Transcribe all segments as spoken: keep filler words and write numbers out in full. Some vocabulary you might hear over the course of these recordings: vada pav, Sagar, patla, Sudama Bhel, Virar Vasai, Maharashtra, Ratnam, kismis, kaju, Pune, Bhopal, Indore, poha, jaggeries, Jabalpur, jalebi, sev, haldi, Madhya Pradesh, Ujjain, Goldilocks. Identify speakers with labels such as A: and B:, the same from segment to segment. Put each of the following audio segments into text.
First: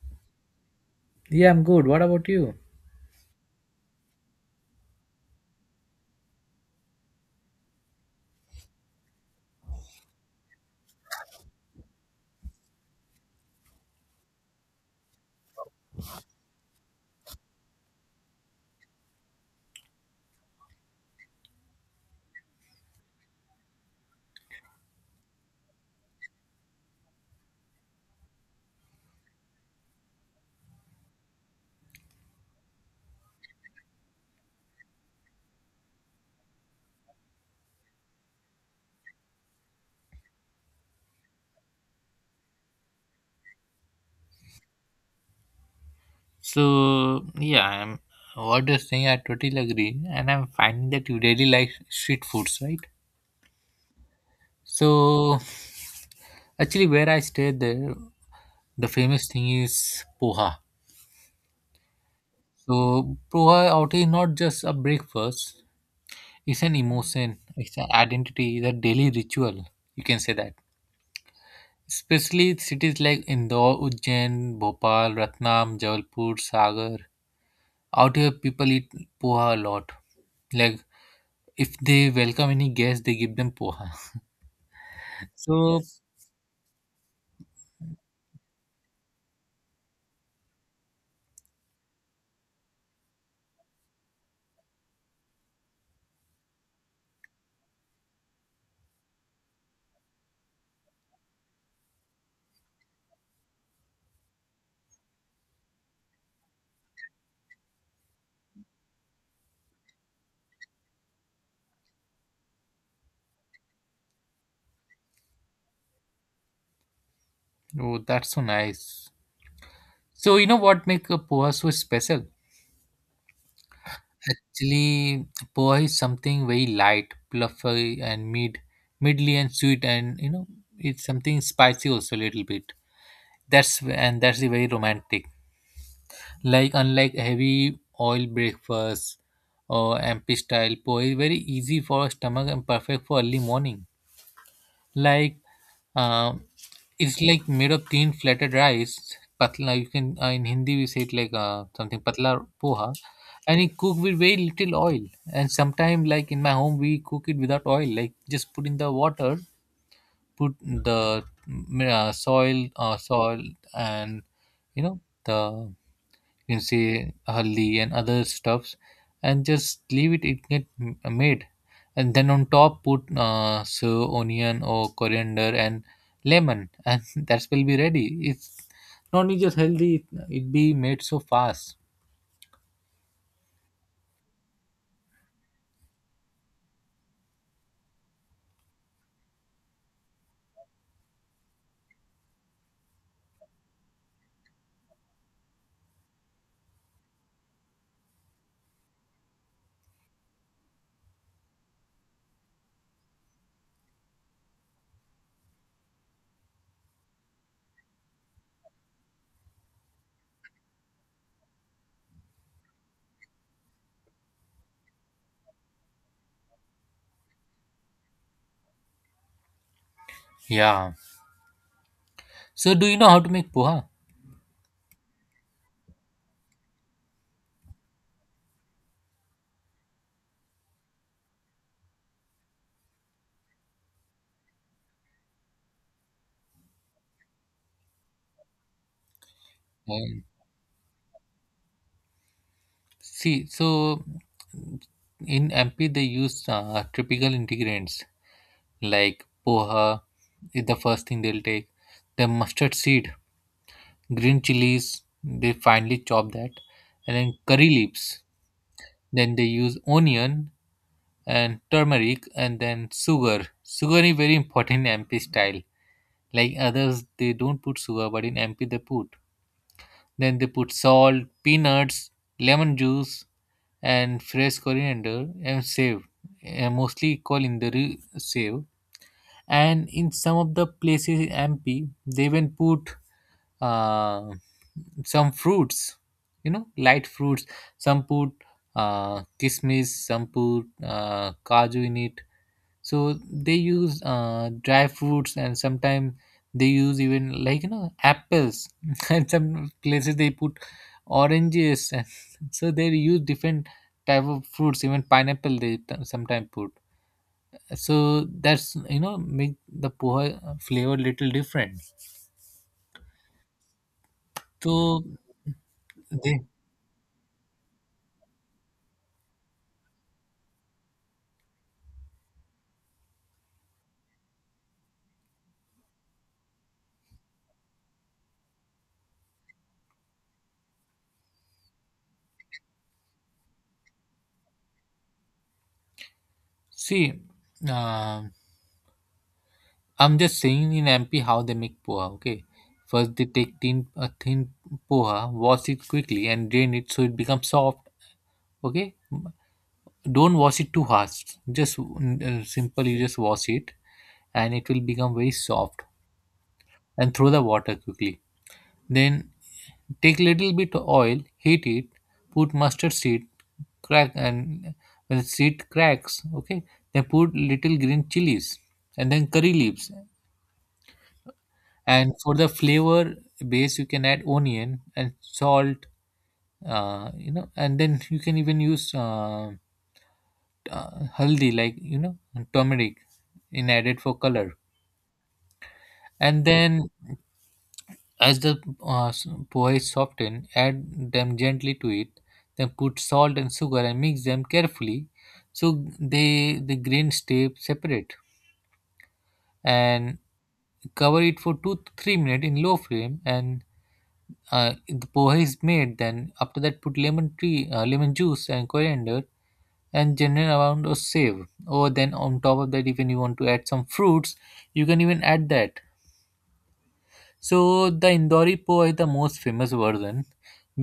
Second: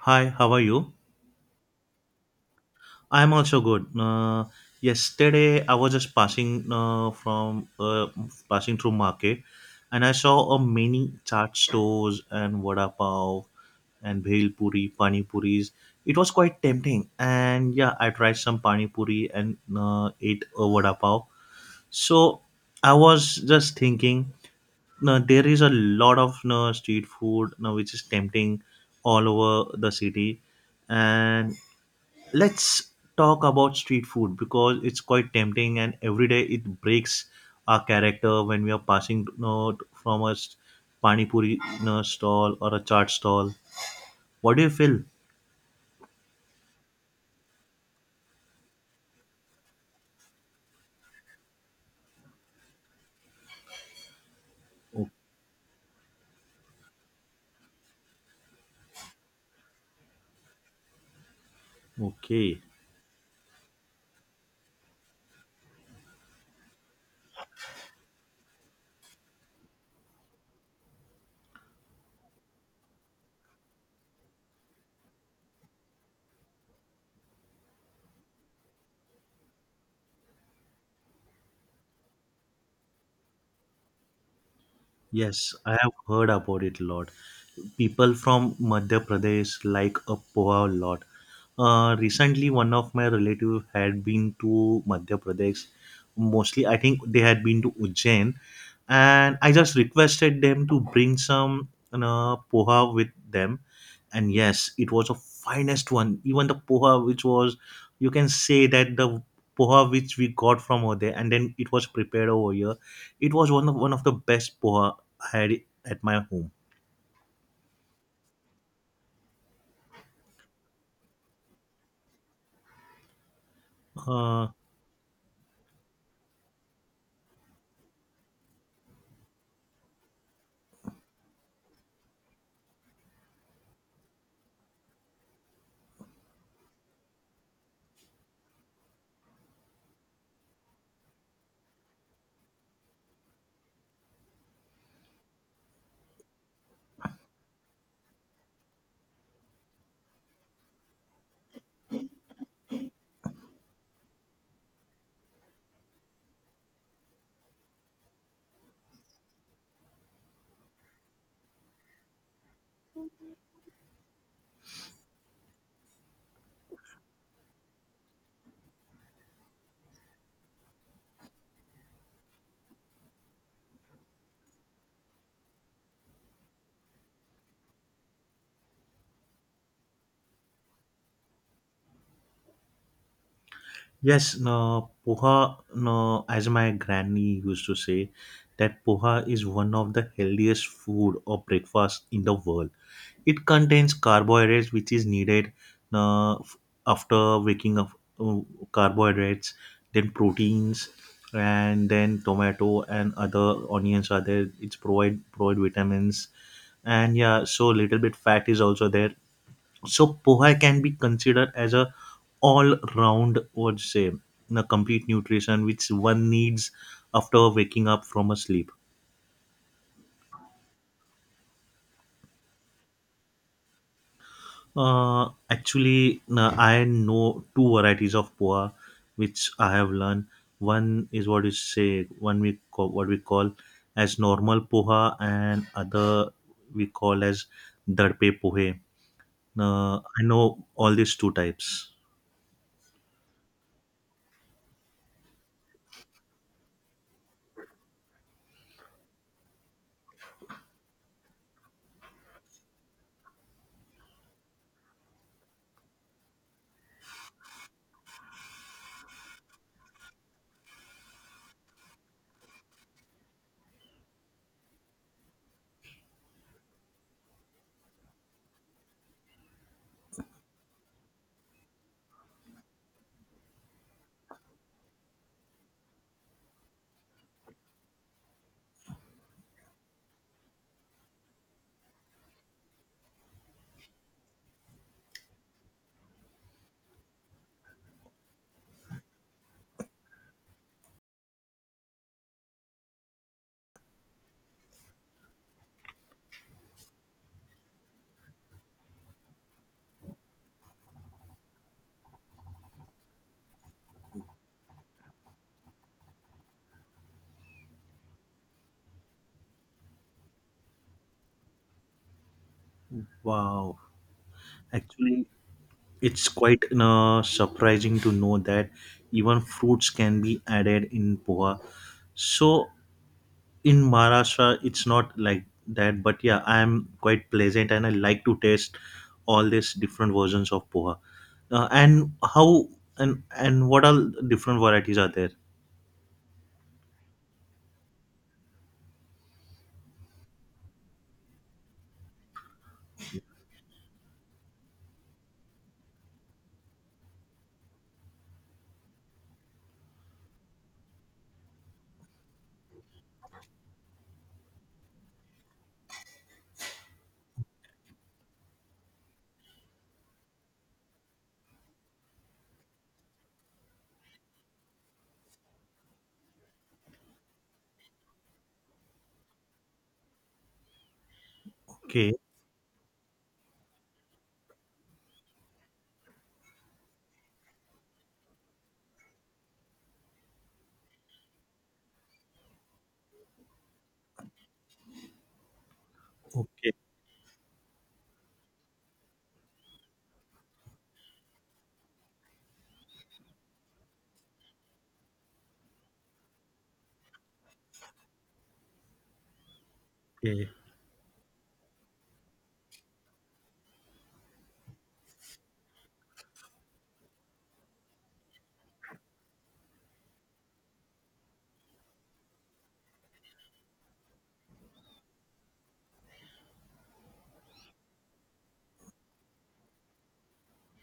A: Hi, how are you?
B: Yeah, I'm good. What about you?
A: I'm also good. Uh, yesterday, I was just passing uh, from uh, passing through market, and I saw a many chaat stores and vada pav and bhel puri, pani puris. It was quite tempting, and yeah, I tried some pani puri and uh, ate a vada pav. So I was just thinking, now there is a lot of uh, street food now which is tempting all over the city, and let's talk about street food because it's quite tempting and every day it breaks our character when we are passing you know, from a s- pani puri you know, stall or a chaat stall. What do you feel?
B: So yeah, I'm what you're saying I totally agree, and I'm finding that you really like street foods, right?
A: O-
B: So actually, where I stay there, the famous thing is poha.
A: Okay.
B: So poha out is not just a breakfast; it's an emotion, it's an identity, it's a daily ritual. You can say that. Especially cities like Indore, Ujjain, Bhopal, Ratnam, Jabalpur, Sagar. Out here, people eat poha a lot, like, if they welcome any guest, they give them poha.
A: Yes, I
B: So,
A: have
B: yes.
A: heard about it a lot. People from Madhya Pradesh like a poha a lot. Uh, recently, one of my relative had been to Madhya Pradesh. Mostly, I think they had been to Ujjain, and I just requested them to bring some you know, poha with them. And yes, it was a finest one. Even the poha, which was, you can say that the poha which we got from over there, and then it was prepared over here it was one of one of the best poha had it at my home.
B: Oh, that's so nice. So, you know what make a poha so special?
A: Uh,
B: Actually, poha is something very light, fluffy, and mid, midly and sweet, and you know, it's something spicy also a little bit. That's and that's a very romantic. Like unlike heavy oil breakfast or M P style, poha is very easy for stomach and perfect for early morning. Like uh, it's like made of thin flattened rice patla, you can, uh, in hindi we say it like uh, something patla poha, and it cooked with very little oil, and sometimes like in my home we cook it without oil, like just put in the water, put the mm, uh, soil uh, soil, and you know, the, you can say, haldi and other stuffs, and just leave it, it get m- made, and then on top put uh, so onion or coriander and lemon and that will be ready. It's not only just healthy, it be made so fast.
A: yes, no, poha, no, as my granny used to say, that poha is one of the healthiest food or breakfast in the world. It contains carbohydrates, which is needed uh, f- after waking up. uh, Carbohydrates, then proteins, and then tomato and other onions are there. It's provide provide vitamins, and yeah, so little bit fat is also there. So poha can be considered as a all round what say the complete nutrition which one needs after waking up from a sleep.
B: Yeah, so do you know how to make poha?
A: Uh, actually uh, I know two varieties of poa which I have learned. One is what you say one we call what we call as normal poha and other we call as darpe pohe. uh, I
B: um,
A: know all these two types.
B: See, so in MP they use uh, typical ingredients like poha is the first thing they'll take: the mustard seed, green chilies, they finely chop that, and then curry leaves. Then they use onion and turmeric and then sugar. Sugar is very important in M P style. Like others, they don't put sugar, but in M P they put. Then they put salt, peanuts, lemon juice, and fresh coriander and save. Uh, mostly call in the re- save. And in some of the places in M P, they even put uh, some fruits, you know, light fruits. Some put uh, kismis, some put uh, kaju in it. So they use uh, dry fruits, and sometimes they use even, like, you know, apples, and some places they put oranges and so they use different type of fruits, even pineapple they sometimes put. So that's, you know, make the poha flavor little different.
A: Wow,
B: So
A: actually, it's
B: they
A: quite uh, surprising to know that even fruits can be added in poha. So in Maharashtra, it's not like that, but yeah, I'm quite pleasant and I like to taste all these different versions of poha. Uh, and how and and what all different varieties are there?
B: See, uh, I'm just saying in M P how they make poha. Okay, first they take thin a thin poha, wash it quickly and drain it so it becomes soft. Okay, don't wash it too harsh. Just uh, simple, you just wash it, and it will become very soft. And throw the water quickly. Then take little bit of oil, heat it, put mustard seed, crack, and when the seed cracks, okay, then put little green chilies and then curry leaves,
A: Okay,
B: and for the flavor base you can add onion and salt, uh, you know, and then you can even use uh, uh, haldi, like, you know, turmeric in added for color. And
A: okay,
B: then as the uh, s- poha is softened, add them gently to it, then put salt and sugar and mix them carefully so they, the grains stay separate. And
A: okay,
B: cover it for two to three minutes in low flame, and uh, the poha is made. Then after that put lemon tree uh, lemon juice and coriander and general amount of save, or then on top of that if you want to add some fruits you can even add that. So the indori poha is the most famous version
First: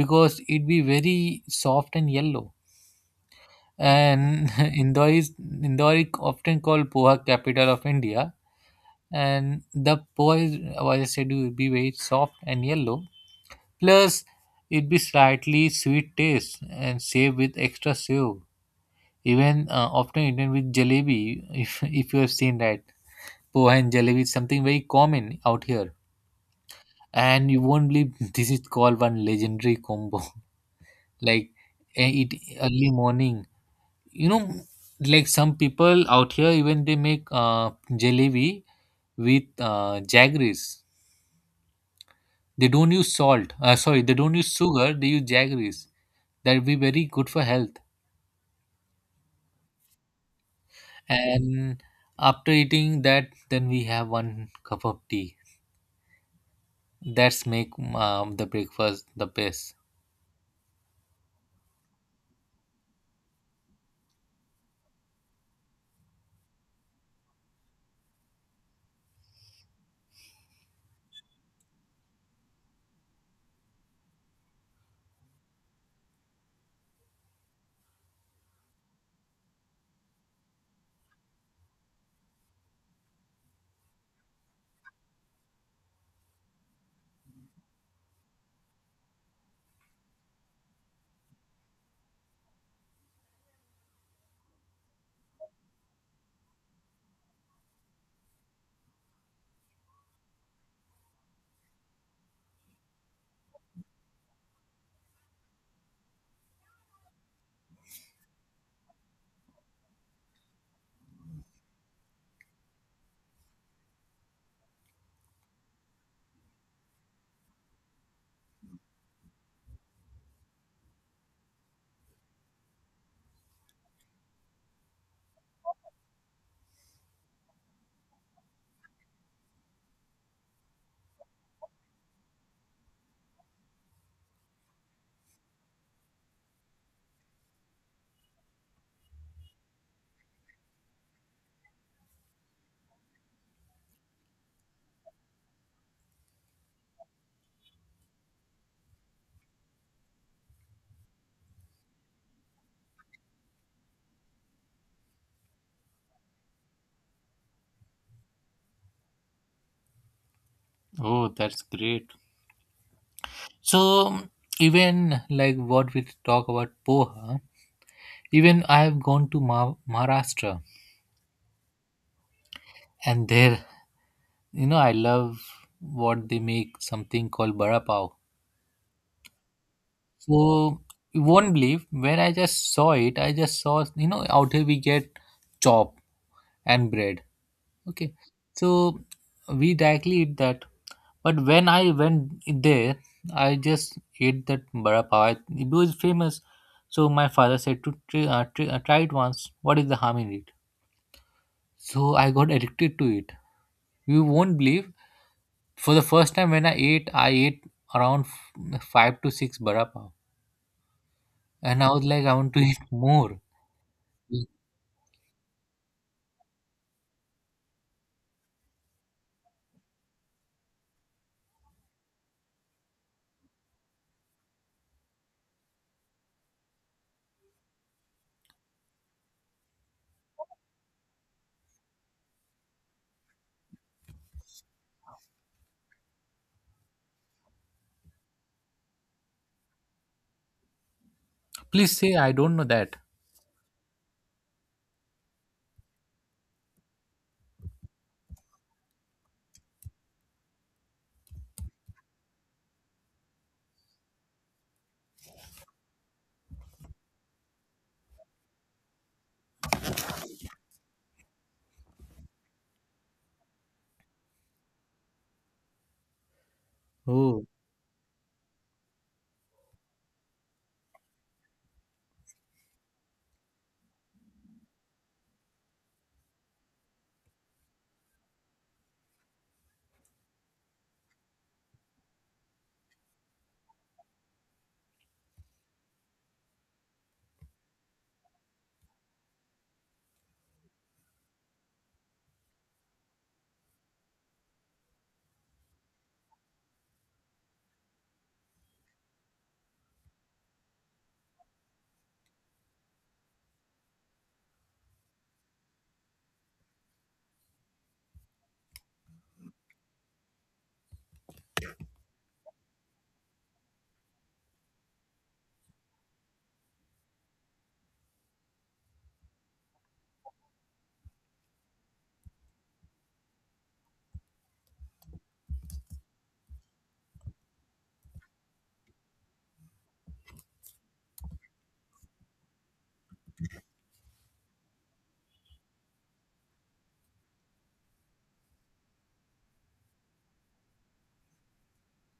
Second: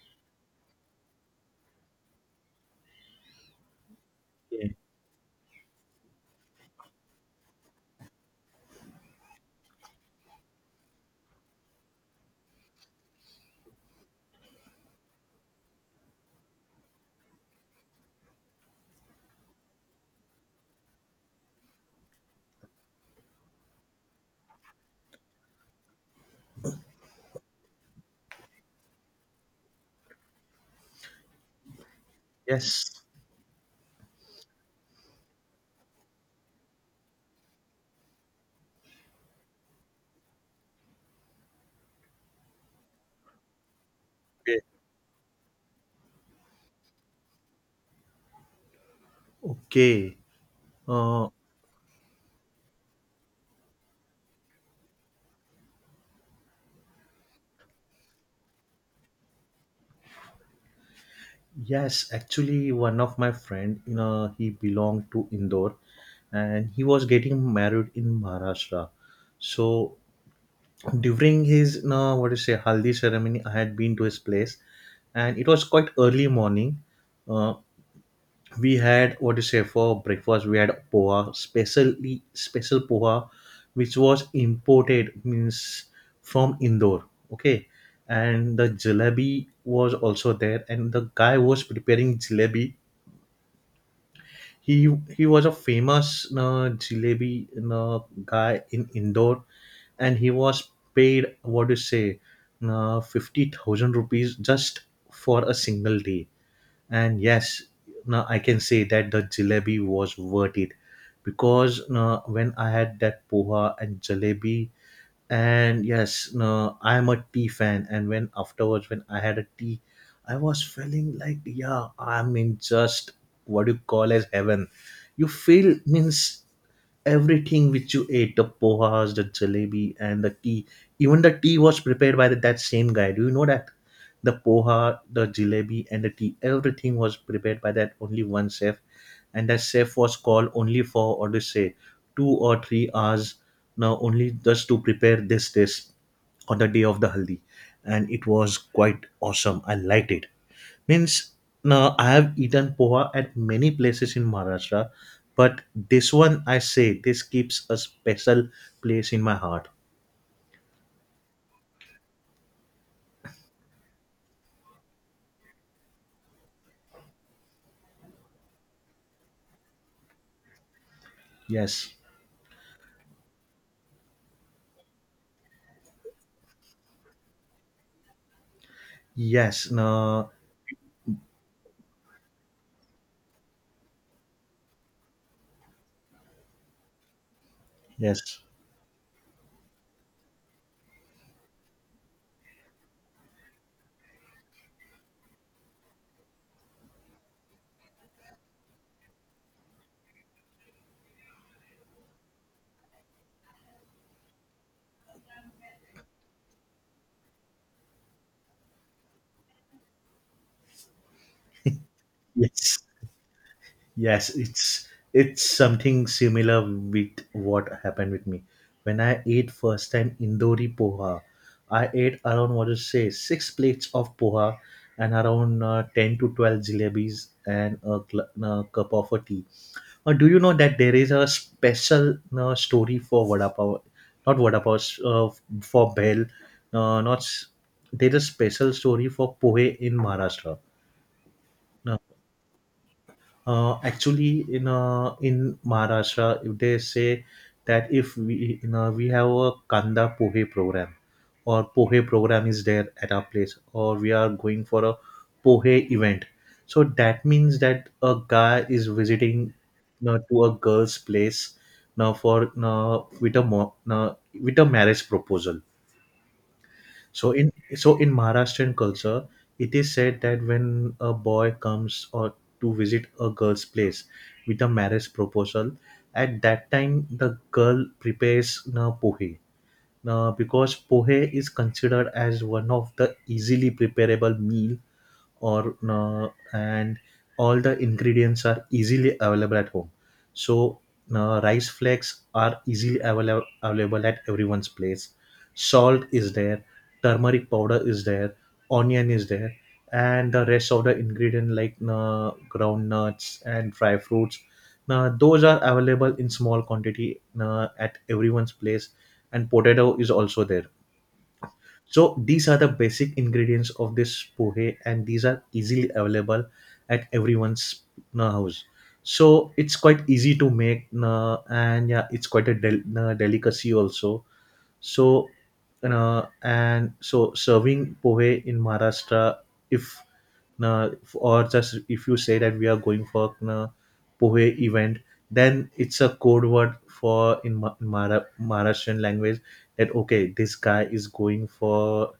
B: because it be very soft and yellow, and
A: okay.
B: indori is indori, often called poha capital of india. And the poha is, as I said, will be very soft and yellow. Plus, it'd be slightly sweet taste and served with extra sev. Even uh, often eaten with jalebi, if, if you have seen that. Poha and jalebi is something very common out here. And you won't believe this is called one legendary combo. Like, eh, eat
A: Yes,
B: early morning. You know, like some people out here, even they make uh, jalebi with uh, jaggeries. They don't use salt. Uh, sorry, they don't use
A: okay,
B: sugar. They use jaggeries. That will be very good for health.
A: okay. Uh,
B: And after eating that then we have one cup of tea. That's make um, the breakfast the best.
A: yes, actually, one of my friend, you know, he belonged to Indore, and he was getting married in Maharashtra. So during his, you know, what do you say, haldi ceremony, I had been to his place, and it was quite early morning. Uh, we had what do you say for breakfast? We had poha, specially special poha, which was imported means from Indore. Okay, and the jalebi was also there, and the guy was preparing jalebi he he was a famous uh, jalebi uh, guy in Indore, and he was paid what do you say, uh, fifty thousand rupees just for a single day. And yes, now I can say that the jalebi was worth it, because uh, when I had that poha and jalebi and yes no I'm a tea fan and when afterwards when I had a tea I was feeling like yeah I'm in just what you call as heaven, you feel means everything which you ate, the pohas, the jalebi and the tea, even the tea was prepared by the, that same guy. Do you know that the poha, the jalebi and the tea, everything was prepared by that only one chef, and that chef was called only for or to say two or three hours now only just to prepare this dish on the day of the haldi. And it was quite awesome, I liked it, means now I have eaten poha at many places in Maharashtra, but this one I say this keeps a special place in my heart.
B: Oh, that's great. So even like what we talk about poha, even I have gone to Ma- Maharashtra,
A: Yes.
B: and there, you know, I love what they make, something called bara pav.
A: Yes. No.
B: So you won't believe, when I just saw it, I just saw, you know, out here we get chop and bread. Okay,
A: Yes.
B: so we directly eat that. But when I went there, I just ate that vada pav. It was famous. So my father said to try, uh, try, uh, try it once. What is the harm in it? So I got addicted to it. You won't believe. For the first time when I ate, I ate around f- five to six vada pav, and I was like, I want to eat
A: Yes.
B: more.
A: Yes, it's it's something similar with what happened with me. When I ate first time Indori poha, I ate around what to say six plates of poha and around uh, ten to twelve jalebis and a, gl- a cup of a tea. Uh, do you know that there is a special uh, story for vada pav, not vada pav, uh, for bell, uh, not s- there is a special story for pohe in Maharashtra.
B: Please say I don't know that.
A: uh, actually in uh, in Maharashtra if they say that if we you know we have a kanda pohe program or pohe program is there at our place or we are going for a pohe event, so that means that a guy is visiting you know, to a girl's place, now for you know, with a mo- you know, with a marriage proposal. so
B: Oh,
A: in so in Maharashtrian culture, it is said that when a boy comes or to visit a girl's place with a marriage proposal, at that time the girl prepares na pohe. Now, because pohe is considered as one of the easily preparable meal or uh, and all the ingredients are easily available at home, so uh, rice flakes are easily available available at everyone's place, salt is there, turmeric powder is there, onion is there, and the rest of the ingredient like uh, groundnuts and dry fruits, now those are available in small quantity uh, at everyone's place, and potato is also there. So these are the basic ingredients of this pohe, and these are easily available at everyone's uh, house. So it's quite easy to make, uh, and yeah, it's quite a del- uh, delicacy also. So, uh, and so serving pohe in Maharashtra, if uh, or just if you say that we are going for uh, pohe event, then it's a code word for in Ma- Mara- Maharashtrian language that okay, this guy is going for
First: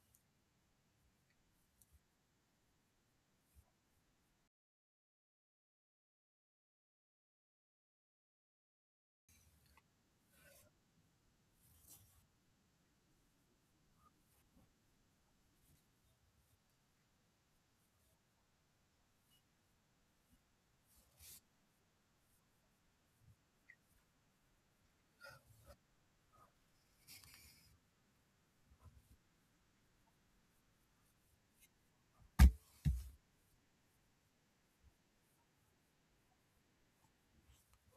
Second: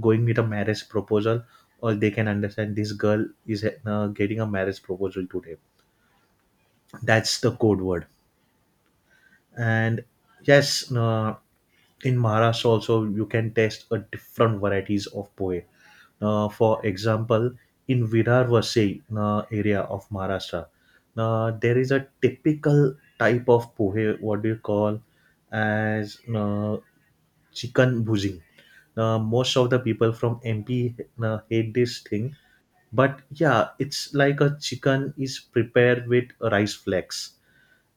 A: going with a marriage proposal, or they can understand this girl is uh, getting a marriage proposal today. That's the code word, and yes. Uh, in Maharashtra also you can taste a different varieties of pohe. Uh, for example, in Virar Vasai uh, area of Maharashtra, uh, there is a typical type of pohe. What do you call as uh, chicken bhujing? Uh, most of the people from M P uh, hate this thing, but yeah, it's like a chicken is prepared with rice flakes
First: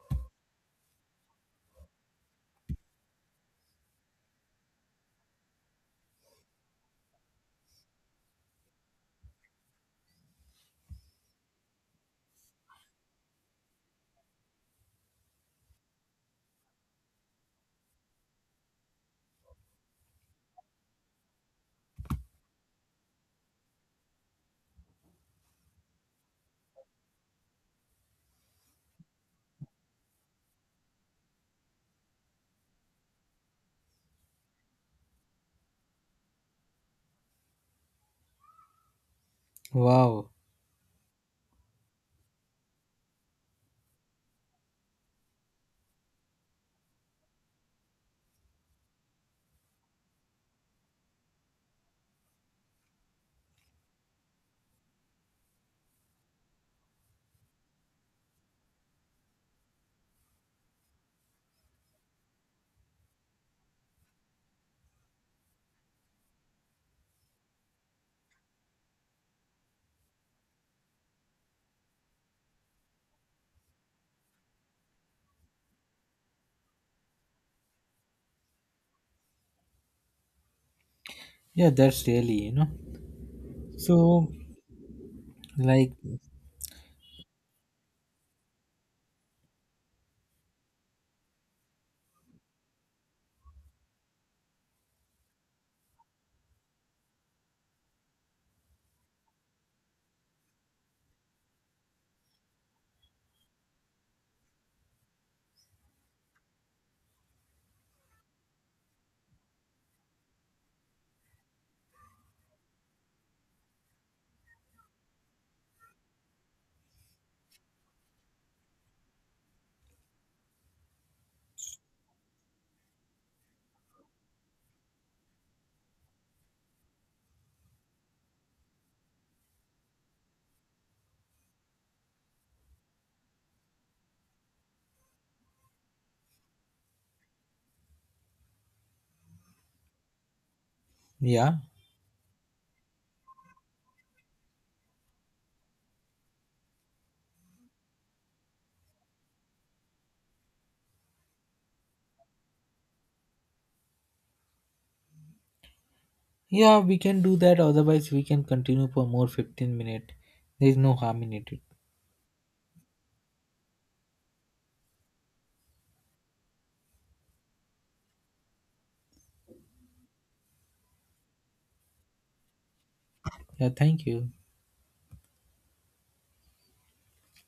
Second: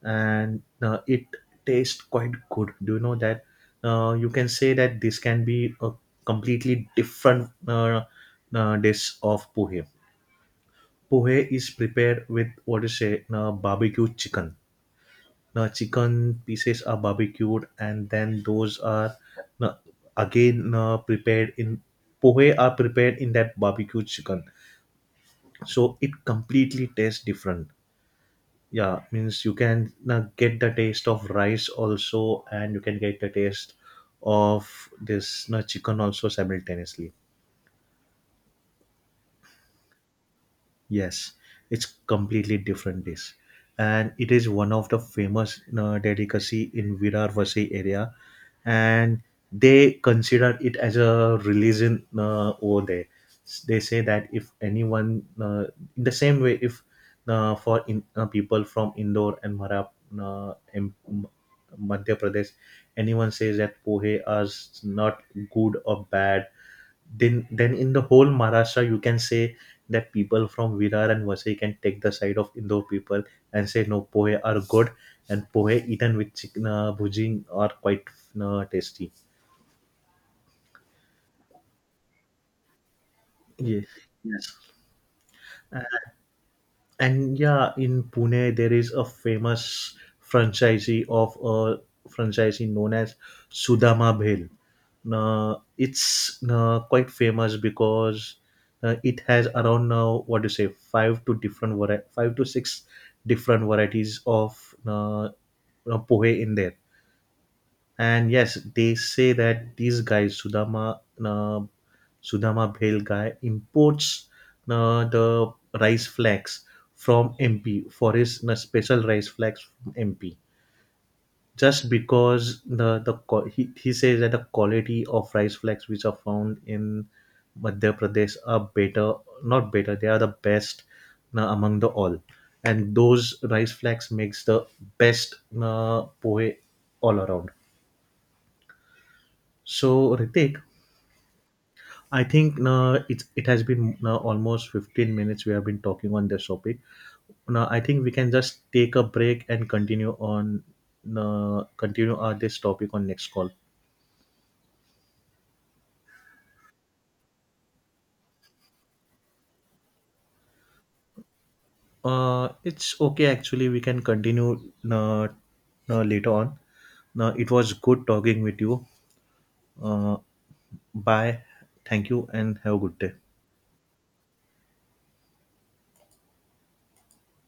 A: and uh, it tastes quite good. Do you know that uh, you can say that this can be a completely different uh, uh, dish of pohe. Pohe is prepared with what you say, uh, barbecue chicken. Now, chicken pieces are barbecued, and then those are uh, again uh, prepared in pohe are prepared in that barbecue chicken. So it completely tastes different, yeah, means you can uh, get the taste of rice also and you can get the taste of this uh, chicken also simultaneously.
B: wow.
A: Yes, it's completely different dish, and it is one of the famous uh, delicacy in Virarvasi area, and they consider it as a religion uh, over there. S- They say that if anyone, uh, in the same way, if uh, for in, uh, people from Indore and Mara, uh, M- M- Madhya Pradesh, anyone says that pohe is not good or bad, then then in the whole Maharashtra you can say that people from Virar and Vasai can take the side of Indo people and say no pohe are good and pohe eaten with chicken uh, bhuji are quite uh, tasty.
B: Yeah, that's really, you know.
A: Yeah.
B: So,
A: Yes.
B: like,
A: And yeah, in Pune, there is a famous franchisee of a franchisee known as Sudama Bhel. Uh, it's uh, quite famous because uh, it has around now what do you say five to different vari- five to six different varieties of uh, uh, pohe in there. And yes, they say that these guys, Sudama, uh, Sudama Bhel guy, imports uh, the rice flakes from M P for his uh, special rice flakes from M P. Just because the, the qua- he, he says that the quality of rice flakes which are found in Madhya Pradesh are better, not better, they are the best uh, among the all. And those rice flakes makes the best uh, pohe all around. So, Ritik,
B: yeah.
A: I think uh, it's it has been uh, almost fifteen minutes we have been talking on this topic. Now I think we can just take a break and continue on uh, continue uh, this topic on next call.
B: Yeah, we can do that. Otherwise, we can continue for more fifteen minutes. There is no harm in it.
A: Uh, it's okay actually we can continue uh, uh, later on. Now it was good talking with you. Uh, bye. Thank you and have a good day.
B: Yeah, thank you.